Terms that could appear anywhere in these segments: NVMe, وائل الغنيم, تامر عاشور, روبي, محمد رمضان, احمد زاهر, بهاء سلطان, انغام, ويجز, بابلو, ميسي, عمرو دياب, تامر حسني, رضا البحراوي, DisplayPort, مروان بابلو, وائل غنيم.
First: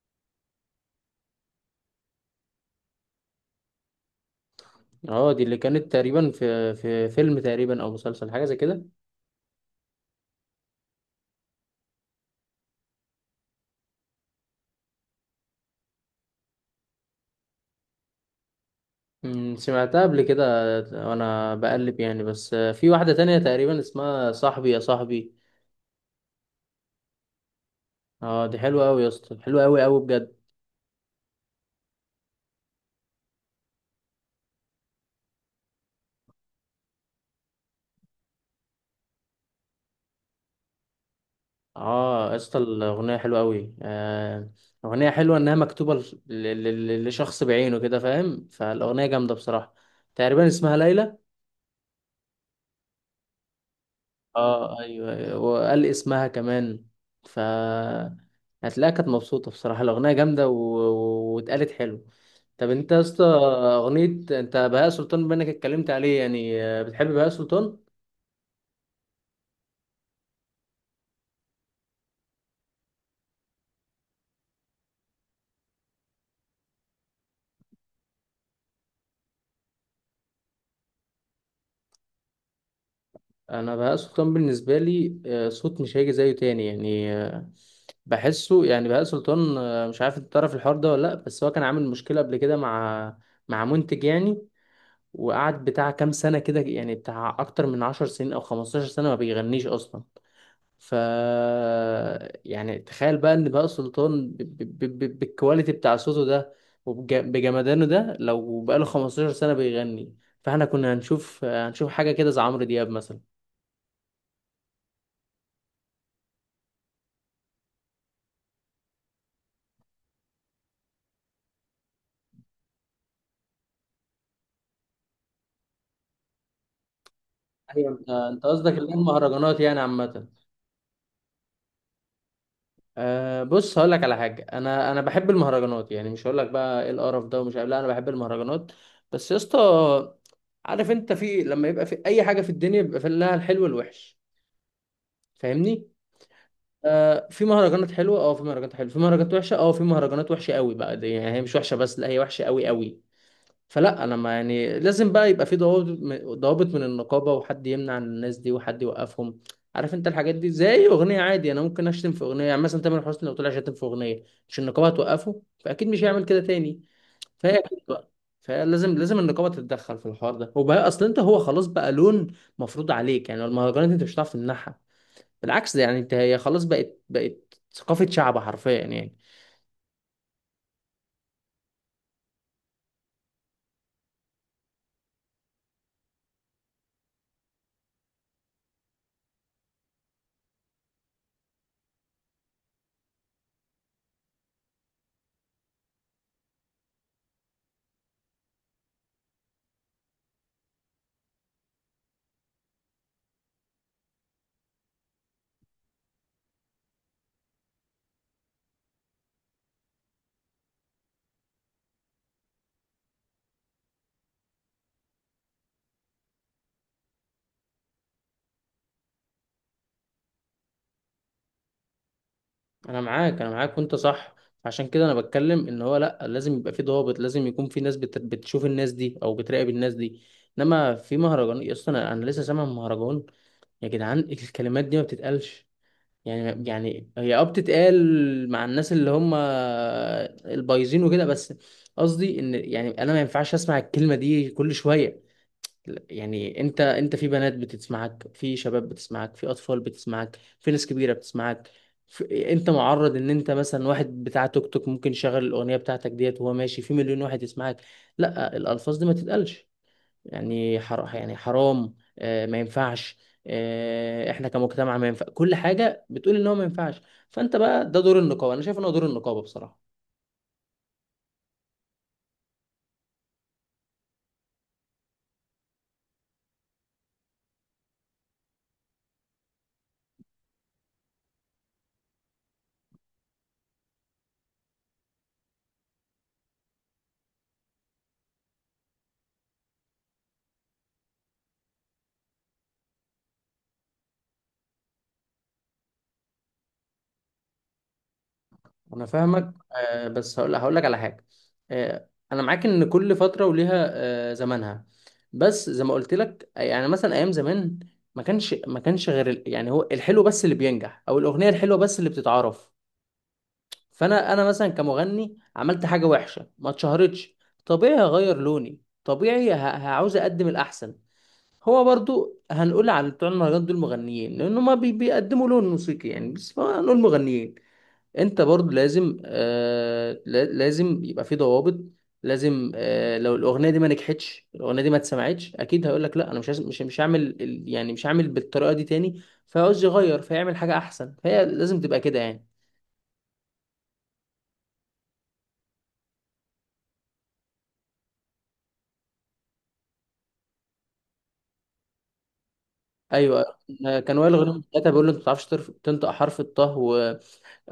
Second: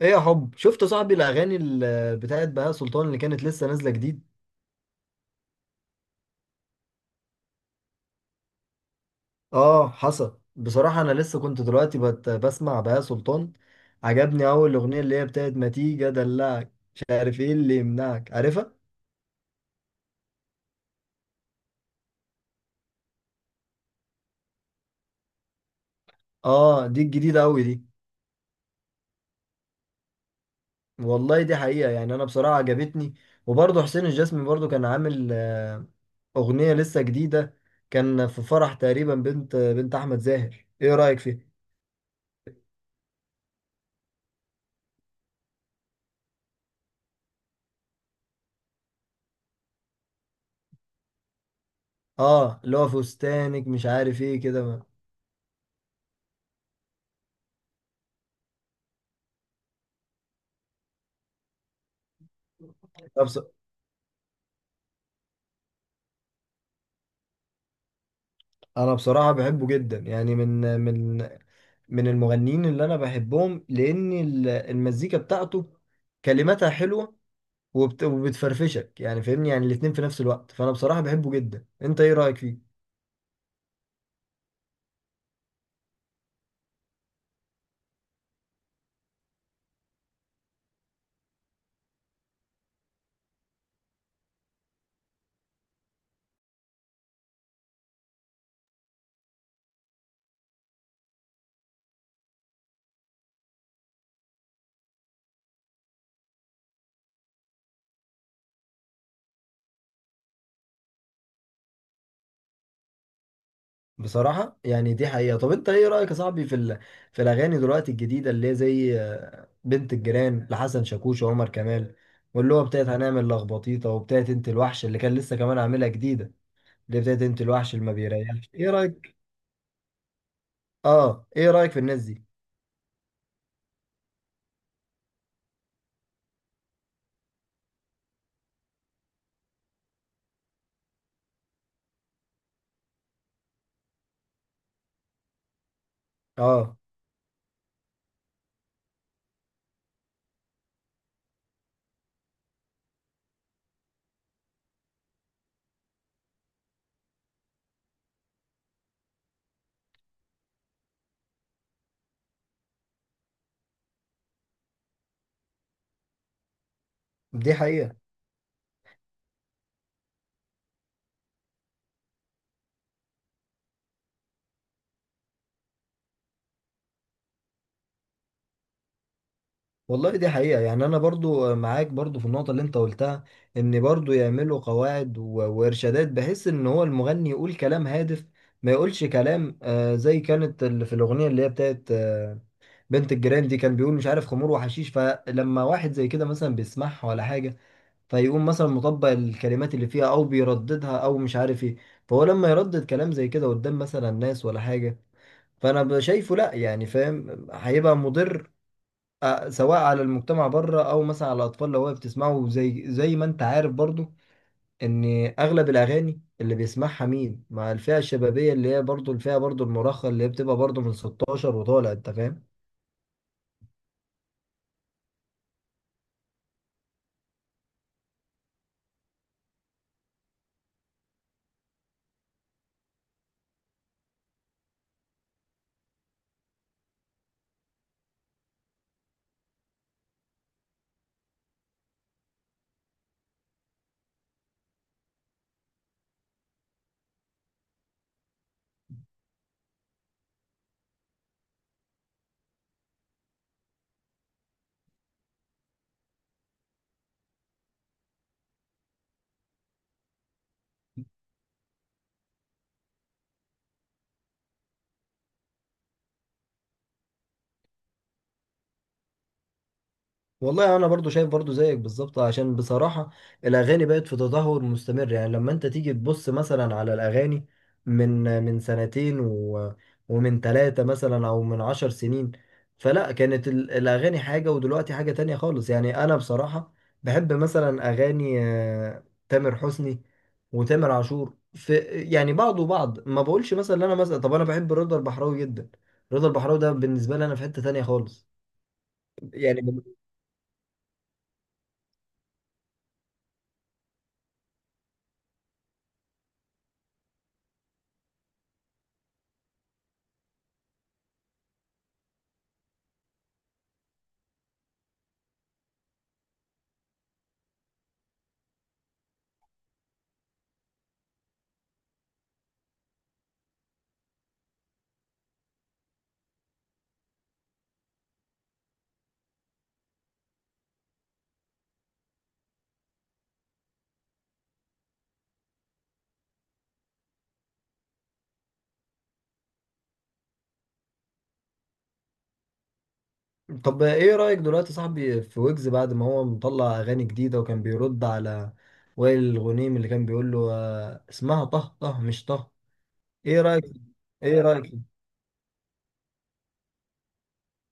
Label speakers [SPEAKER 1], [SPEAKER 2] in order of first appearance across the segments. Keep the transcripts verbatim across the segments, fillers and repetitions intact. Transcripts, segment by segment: [SPEAKER 1] ايه يا حب، شفت صاحبي الاغاني ال- بتاعت بهاء سلطان اللي كانت لسه نازله جديد؟
[SPEAKER 2] اه، دي اللي كانت تقريبا في في فيلم، تقريبا او مسلسل، حاجه زي كده.
[SPEAKER 1] اه حصل. بصراحه انا لسه كنت دلوقتي بت بسمع بهاء سلطان. عجبني اول اغنيه، اللي هي بتاعت ما تيجي ادلعك مش عارف ايه اللي يمنعك، عارفها؟
[SPEAKER 2] أمم، سمعتها قبل كده. وانا بقلب يعني، بس آه، في واحده تانية تقريبا اسمها صاحبي يا صاحبي.
[SPEAKER 1] اه دي الجديده قوي دي.
[SPEAKER 2] اه، دي حلوه قوي يا اسطى، حلوه قوي قوي بجد.
[SPEAKER 1] والله دي حقيقه، يعني انا بصراحه عجبتني. وبرضه حسين الجسمي برضه كان عامل آه، اغنيه لسه جديده. كان في فرح تقريبا، بنت بنت احمد زاهر، ايه رايك فيها؟
[SPEAKER 2] اه يا اسطى، الاغنيه حلوه قوي آه اغنيه حلوه انها مكتوبه ل- ل- ل- لشخص بعينه كده، فاهم؟ فالاغنيه جامده بصراحه. تقريبا اسمها ليلى.
[SPEAKER 1] اه اللي هو فستانك مش عارف ايه
[SPEAKER 2] اه،
[SPEAKER 1] كده.
[SPEAKER 2] ايوه ايوه، وقال اسمها كمان. ف هتلاقيها كانت مبسوطه بصراحه، الاغنيه جامده و... و- واتقالت حلو. طب انت يا اسطى اغنيه، انت بهاء سلطان بما انك اتكلمت عليه يعني، آه، بتحب بهاء سلطان؟
[SPEAKER 1] انا بصراحه بحبه جدا، يعني من من من المغنيين اللي انا بحبهم، لان ال- المزيكا بتاعته كلماتها حلوه، وبت- وبتفرفشك، يعني فاهمني، يعني الاتنين في نفس الوقت. فانا بصراحه بحبه جدا. انت ايه رايك فيه؟
[SPEAKER 2] انا بهاء سلطان بالنسبه لي آه، صوت مش هيجي زيه تاني يعني آه، بحسه يعني. بهاء سلطان آه، مش عارف انت تعرف الحوار ده ولا لا، بس هو كان عامل مشكله قبل كده، مع مع منتج يعني، وقعد بتاع كام سنه كده، يعني بتاع اكتر من عشر سنين او خمستاشر سنه ما بيغنيش اصلا. ف يعني تخيل بقى ان بقى سلطان ب... ب... ب... ب- بالكواليتي بتاع صوته ده وبجمدانه ده، لو بقاله خمسة عشر سنة بيغني، فاحنا كنا هنشوف هنشوف حاجة كده زي عمرو دياب مثلا.
[SPEAKER 1] بصراحه يعني دي حقيقه. طب انت ايه رايك يا صاحبي في ال... في الاغاني دلوقتي الجديده، اللي هي زي آه، بنت الجيران لحسن شاكوش وعمر كمال، واللي هو بتاعت هنعمل لخبطيطه، وبتاعت انت الوحش اللي كان لسه كمان عاملها جديده، اللي هي بتاعت انت الوحش اللي
[SPEAKER 2] ايوه،
[SPEAKER 1] ما
[SPEAKER 2] انت انت
[SPEAKER 1] بيريحش، ايه
[SPEAKER 2] قصدك اللي هي
[SPEAKER 1] رايك؟
[SPEAKER 2] المهرجانات يعني عامة.
[SPEAKER 1] اه، ايه رايك في الناس دي؟
[SPEAKER 2] أه بص، هقول لك على حاجة، انا انا بحب المهرجانات، يعني مش هقول لك بقى ايه القرف ده ومش عارف، لا انا بحب المهرجانات. بس يا اسطى، عارف انت، في لما يبقى في اي حاجة في الدنيا بيبقى في لها الحلو والوحش، فاهمني؟
[SPEAKER 1] اه
[SPEAKER 2] آه في مهرجانات حلوه، اه في مهرجانات حلوه، في مهرجانات وحشه، اه في مهرجانات وحشه قوي بقى. دي يعني هي مش وحشه بس، لا هي وحشه قوي قوي. فلا انا ما يعني، لازم بقى يبقى في ضوابط، ضوابط من النقابه، وحد يمنع الناس دي وحد يوقفهم. عارف انت الحاجات دي زي اغنيه عادي، انا ممكن اشتم في اغنيه. يعني مثلا تامر حسني لو طلع شتم في اغنيه، مش النقابه هتوقفه؟ فاكيد مش هيعمل كده تاني.
[SPEAKER 1] دي
[SPEAKER 2] فهي اكيد
[SPEAKER 1] حقيقة.
[SPEAKER 2] بقى، فلازم لازم النقابه تتدخل في الحوار ده. وبقى اصل انت، هو خلاص بقى لون مفروض عليك، يعني المهرجانات انت مش هتعرف تمنعها، بالعكس ده يعني، انت هي خلاص بقت بقت ثقافة شعب حرفيا يعني.
[SPEAKER 1] والله دي حقيقة، يعني انا برضو معاك برضو في النقطة اللي انت قلتها، ان برضو يعملوا قواعد و- وارشادات، بحيث ان هو المغني يقول كلام هادف، ما يقولش كلام آه زي كانت اللي في الاغنية اللي هي بتاعت آه بنت الجيران دي، كان بيقول مش عارف خمور وحشيش. فلما واحد زي كده مثلا بيسمعها ولا حاجة، فيقوم مثلا مطبق الكلمات اللي فيها، او بيرددها او مش عارف ايه. فهو لما يردد كلام زي كده قدام مثلا ناس ولا حاجة، فانا شايفه لا، يعني فاهم، هيبقى مضر، آه، سواء على المجتمع بره، او مثلا على الاطفال، لو هي بتسمعه، زي زي ما انت عارف برضو، ان اغلب الاغاني اللي بيسمعها مين؟ مع الفئه الشبابيه، اللي هي برضو الفئه برضو المراهقه، اللي هي بتبقى برضو من ستاشر وطالع، انت فاهم.
[SPEAKER 2] انا معاك انا معاك وانت صح، عشان كده انا بتكلم، ان هو لا لازم يبقى في ضوابط، لازم يكون في ناس بت... بتشوف الناس دي او بتراقب الناس دي. انما في مهرجان اصلا، انا أنا لسه سامع مهرجان، يا جدعان الكلمات دي ما بتتقالش. يعني يعني هي اه بتتقال مع الناس اللي هم البايظين وكده بس. قصدي ان يعني، انا ما ينفعش اسمع الكلمة دي كل شوية. يعني انت انت في بنات بتسمعك، في شباب بتسمعك، في اطفال بتسمعك، في ناس كبيره بتسمعك. في... انت معرض ان انت مثلا، واحد بتاع توك توك ممكن يشغل الاغنيه بتاعتك ديت وهو ماشي، في مليون واحد يسمعك. لا الالفاظ دي ما تتقالش، يعني حر... يعني حرام آه ما ينفعش. آه احنا كمجتمع، ما ينفع كل حاجه، بتقول ان هو ما ينفعش. فانت بقى ده دور النقابه، انا شايف ان هو دور النقابه بصراحه.
[SPEAKER 1] والله انا برضو شايف برضو زيك بالظبط، عشان بصراحة الاغاني بقت في تدهور مستمر، يعني لما انت تيجي تبص مثلا على الاغاني من من سنتين، و ومن ثلاثة مثلا، او من عشر سنين، فلا كانت ال- الاغاني حاجة، ودلوقتي حاجة تانية خالص. يعني انا بصراحة بحب مثلا اغاني آه، تامر حسني وتامر عاشور. في يعني بعض وبعض، ما بقولش مثلا إن انا مثلا، طب انا بحب رضا البحراوي جدا. رضا البحراوي ده بالنسبة لي انا في حتة تانية خالص،
[SPEAKER 2] انا فاهمك،
[SPEAKER 1] يعني.
[SPEAKER 2] آه، بس هقول هقول لك على حاجه. آه، انا معاك ان كل فتره وليها آه، زمانها. بس زي ما قلت لك، يعني مثلا ايام زمان، ما كانش ما كانش غير ال- يعني هو الحلو بس اللي بينجح، او الاغنيه الحلوه بس اللي بتتعرف. فانا انا مثلا كمغني عملت حاجه وحشه ما اتشهرتش، طبيعي هغير لوني، طبيعي ه- هعوز اقدم الاحسن. هو برضو، هنقول على بتوع المهرجانات دول مغنيين لان هما بي- بيقدموا لون موسيقي يعني، بس هنقول مغنيين. انت برضو لازم آه لا- لازم يبقى في ضوابط. لازم آه لو الاغنيه دي ما نجحتش، الاغنيه دي ما اتسمعتش، اكيد هيقول لك لا انا مش عايز- مش مش هعمل ال- يعني مش هعمل بالطريقه دي تاني، فعاوز يغير فيعمل حاجه احسن، فهي لازم تبقى كده يعني.
[SPEAKER 1] طب ايه رأيك دلوقتي يا صاحبي في ويجز بعد ما هو مطلع اغاني جديدة، وكان بيرد على وائل الغنيم، اللي كان بيقول له آه، اسمها طه طه مش طه؟ ايه
[SPEAKER 2] ايوه،
[SPEAKER 1] رأيك؟
[SPEAKER 2] آه، كان وائل
[SPEAKER 1] ايه
[SPEAKER 2] غنيم
[SPEAKER 1] رأيك؟
[SPEAKER 2] ساعتها بيقول له، انت ما بتعرفش ترف- تنطق حرف الطه.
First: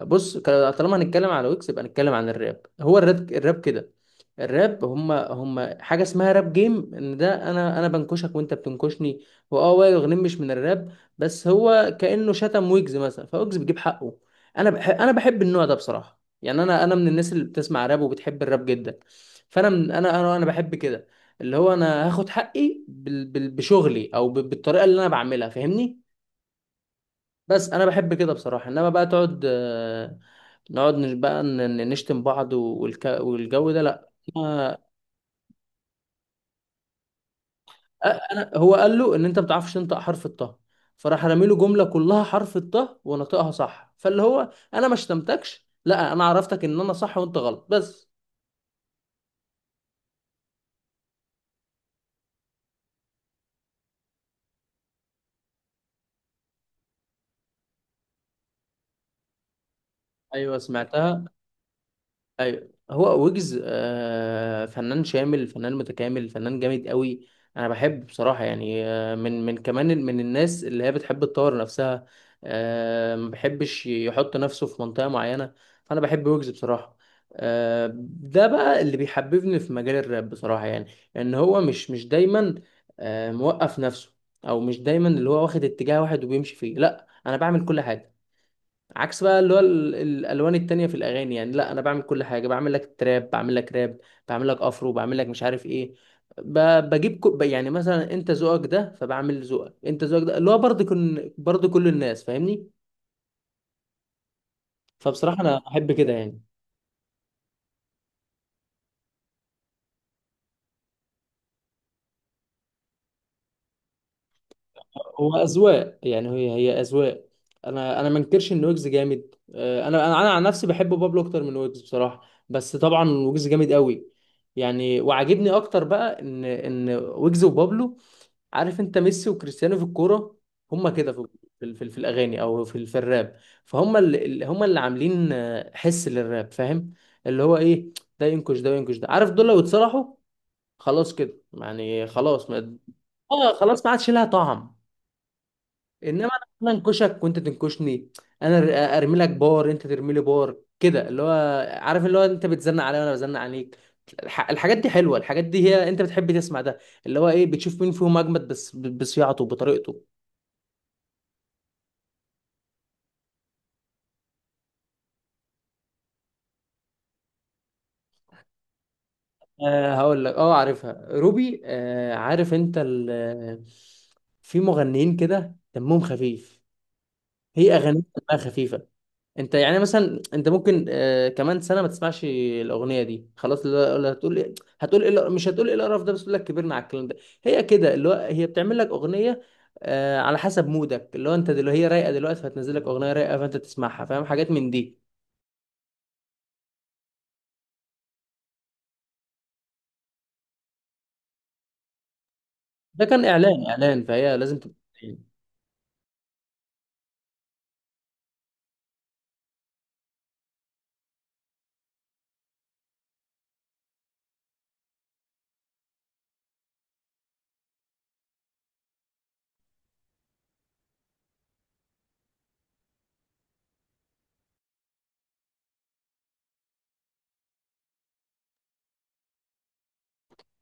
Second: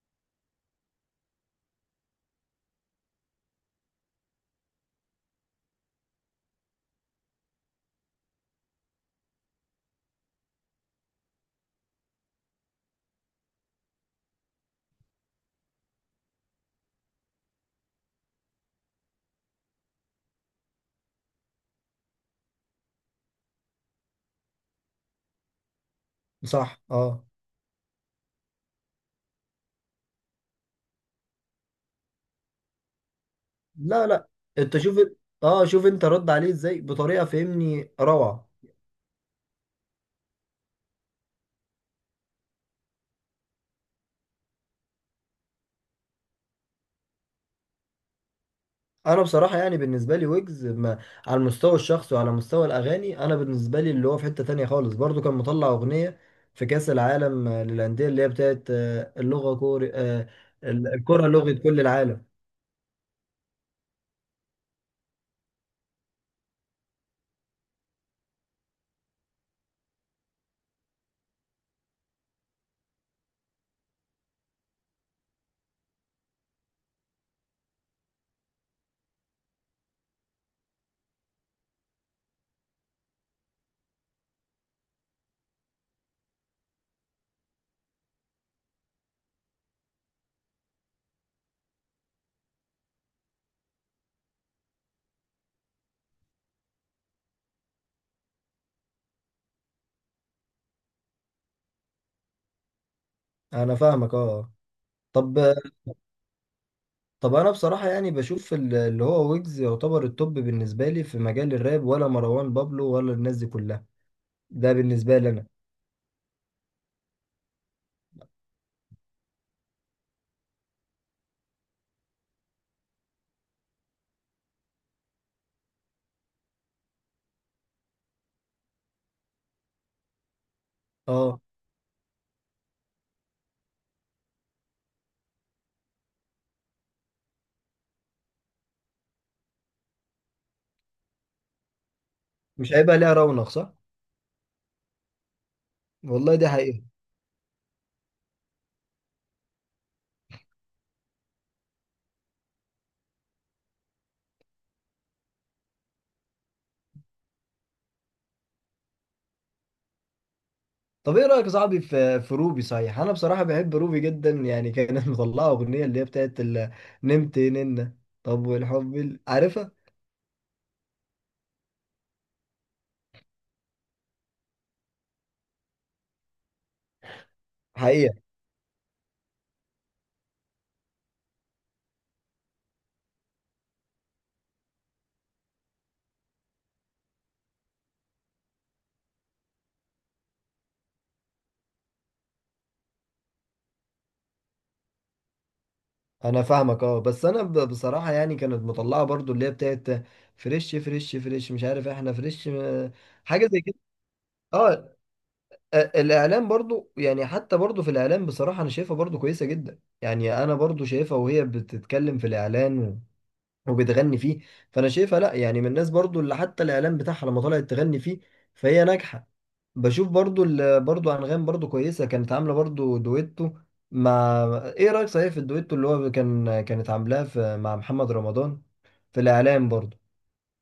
[SPEAKER 2] بص، ك- طالما هنتكلم على ويكس يبقى نتكلم عن الراب. هو الراب، الراب كده، الراب هما هما حاجه اسمها راب جيم ان، ده انا انا بنكشك وانت بتنكشني. واه، وائل غنيم مش من الراب، بس هو كانه شتم ويجز مثلا، فويجز بيجيب حقه. انا بحب انا بحب النوع ده بصراحه، يعني انا انا من الناس اللي بتسمع راب وبتحب الراب جدا. فانا من انا انا انا بحب كده، اللي هو انا هاخد حقي بال- بال- بشغلي او ب- بالطريقه اللي انا بعملها، فاهمني؟
[SPEAKER 1] صح اه.
[SPEAKER 2] بس انا بحب كده بصراحه، انما بقى تقعد، نقعد نش- بقى ن- ن- نشتم بعض والك... والجو ده،
[SPEAKER 1] لا
[SPEAKER 2] لا.
[SPEAKER 1] لا. انت
[SPEAKER 2] ما...
[SPEAKER 1] شوف، اه شوف انت رد عليه ازاي بطريقة فهمني
[SPEAKER 2] أ-
[SPEAKER 1] روعة.
[SPEAKER 2] انا، هو قال له ان انت ما بتعرفش تنطق حرف الطه، فراح رامي له جمله كلها حرف الطه ونطقها صح، فاللي هو انا ما شتمتكش، لا انا عرفتك ان انا صح وانت غلط بس.
[SPEAKER 1] انا بصراحه يعني بالنسبه لي ويجز، ما على المستوى الشخصي وعلى مستوى الاغاني، انا بالنسبه لي اللي هو في حته تانية خالص. برضو كان مطلع اغنيه في كاس العالم آه، للانديه، اللي هي بتاعت آه، اللغه كوري آه،
[SPEAKER 2] ايوه
[SPEAKER 1] ال- الكره
[SPEAKER 2] سمعتها.
[SPEAKER 1] لغه كل العالم.
[SPEAKER 2] ايوه هو ويجز آه، فنان شامل، فنان متكامل، فنان جامد قوي. انا بحب بصراحه، يعني آه، من من كمان ال- من الناس اللي هي بتحب تطور نفسها. آه، ما بحبش يحط نفسه في منطقه معينه، فانا بحب ويجز بصراحه. آه، ده بقى اللي بيحببني في مجال الراب بصراحه، يعني ان هو مش مش دايما آه، موقف نفسه، او مش دايما اللي هو واخد اتجاه واحد وبيمشي فيه. لا انا بعمل كل حاجه، عكس بقى اللي هو ال- الالوان التانية في الاغاني يعني. لا انا بعمل كل حاجه، بعمل لك تراب، بعمل لك راب، بعمل لك افرو، بعمل لك مش عارف ايه. ب- بجيب كو ب- يعني مثلا انت ذوقك ده، فبعمل ذوقك، انت ذوقك ده اللي هو برضه كن برضه كل الناس، فاهمني؟
[SPEAKER 1] انا فاهمك اه. طب
[SPEAKER 2] فبصراحه انا احب كده يعني.
[SPEAKER 1] طب انا بصراحه يعني بشوف ال- اللي هو ويجز يعتبر التوب بالنسبه لي في مجال الراب، ولا مروان بابلو ولا الناس دي كلها؟ ده بالنسبه لي
[SPEAKER 2] هو
[SPEAKER 1] انا.
[SPEAKER 2] اذواق، يعني هي هي اذواق. انا انا ما انكرش ان ويجز جامد، آه، انا انا انا عن نفسي بحب بابلو اكتر من ويجز بصراحه. بس طبعا ويجز جامد قوي يعني. وعاجبني اكتر بقى ان ان ويجز وبابلو، عارف انت ميسي وكريستيانو في الكوره، هما كده في،
[SPEAKER 1] اه.
[SPEAKER 2] في, في, في الاغاني او في في الراب. فهم اللي هم اللي عاملين آه، حس للراب، فاهم؟ اللي هو ايه، ده ينكش ده وينكش ده. عارف دول لو اتصلحوا خلاص كده يعني، خلاص
[SPEAKER 1] مش
[SPEAKER 2] ما
[SPEAKER 1] هيبقى ليها رونق،
[SPEAKER 2] اه
[SPEAKER 1] صح؟
[SPEAKER 2] خلاص ما عادش لها طعم. انما
[SPEAKER 1] والله دي
[SPEAKER 2] انا
[SPEAKER 1] حقيقه.
[SPEAKER 2] انكشك وانت تنكشني، انا أر- ارمي لك بار، انت ترمي لي بار كده، اللي هو عارف اللي هو انت بتزنق عليا وانا بزنق عليك. الح- الحاجات دي حلوه، الحاجات دي هي انت بتحب تسمع ده، اللي هو ايه، بتشوف مين فيهم اجمد، بس ب- بصياعته بطريقته.
[SPEAKER 1] طب ايه رايك يا صاحبي في في روبي؟ صحيح، انا بصراحه بحب روبي جدا، يعني كانت مطلعه اغنيه اللي هي بتاعت ال- نمت ننه. طب والحب ال- عارفها؟
[SPEAKER 2] أه، هقول لك، اه عارفها روبي. أه عارف انت، ال- في مغنيين كده دمهم خفيف، هي اغانيها
[SPEAKER 1] حقيقه.
[SPEAKER 2] دمها خفيفه. انت يعني مثلا، انت ممكن آه كمان سنه ما تسمعش الاغنيه دي خلاص، لا- لا هتقول ايه، هتقول ايه الق- مش هتقول ايه القرف ده، بس تقول لك كبرنا على الكلام ده. هي كده، اللي هو هي بتعمل لك اغنيه آه على حسب مودك، اللي هو انت دلوقتي هي رايقه دلوقتي، فهتنزل لك اغنيه رايقه، فانت تسمعها، فاهم حاجات من دي.
[SPEAKER 1] انا فاهمك اه. بس انا ب- بصراحه يعني كانت مطلعه برضو اللي هي بتاعت فريش فريش فريش مش عارف، احنا فريش م-
[SPEAKER 2] ده كان
[SPEAKER 1] حاجه زي
[SPEAKER 2] اعلان
[SPEAKER 1] كده.
[SPEAKER 2] اعلان، فهي لازم تبقى.
[SPEAKER 1] اه. آه، الاعلام برضو، يعني حتى برضو في الاعلام بصراحه انا شايفها برضو كويسه جدا، يعني انا برضو شايفها وهي بتتكلم في الاعلان وبتغني فيه، فانا شايفها لا، يعني من الناس برضو اللي حتى الاعلان بتاعها لما طلعت تغني فيه، فهي ناجحه. بشوف برضو ال- برضو انغام برضو كويسه، كانت عامله برضو دويتو مع، ايه رايك صحيح في الدويتو اللي هو كان كانت عاملاه في مع محمد رمضان في الاعلان برضو؟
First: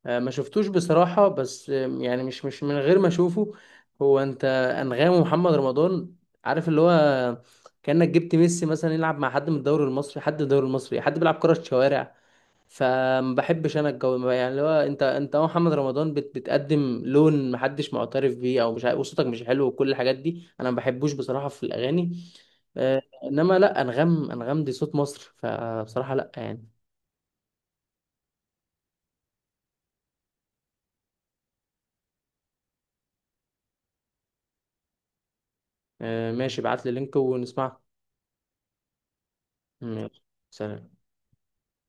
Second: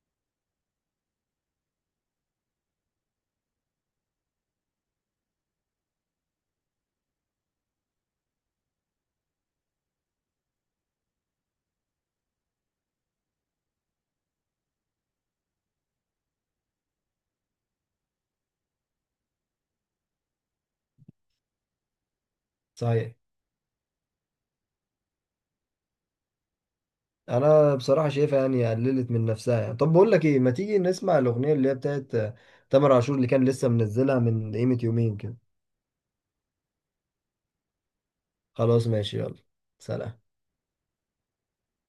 [SPEAKER 2] آه، ما شفتوش بصراحة، بس آم، يعني مش مش من غير ما اشوفه. هو انت، انغام ومحمد رمضان، عارف اللي هو، كأنك جبت ميسي مثلا يلعب مع حد من الدوري المصري، حد من الدوري المصري، حد بيلعب كرة شوارع. فما بحبش انا الجو، يعني اللي هو انت انت أهو، محمد رمضان بت بتقدم لون محدش معترف بيه، او مش عارف- وصوتك مش حلو وكل الحاجات دي، انا ما بحبوش بصراحة في الاغاني. آه،
[SPEAKER 1] صحيح.
[SPEAKER 2] انما لا، انغام، انغام دي صوت مصر، فبصراحة لا يعني.
[SPEAKER 1] انا بصراحه شايفها يعني قللت من نفسها، يعني. طب بقول لك ايه، ما تيجي نسمع الاغنيه اللي هي بتاعت آه، تامر عاشور، اللي كان لسه منزلها من قيمه يومين كده؟
[SPEAKER 2] آه، ماشي، ابعت لي لينك ونسمعه.
[SPEAKER 1] خلاص ماشي، يلا. سلام.
[SPEAKER 2] ماشي. سلام.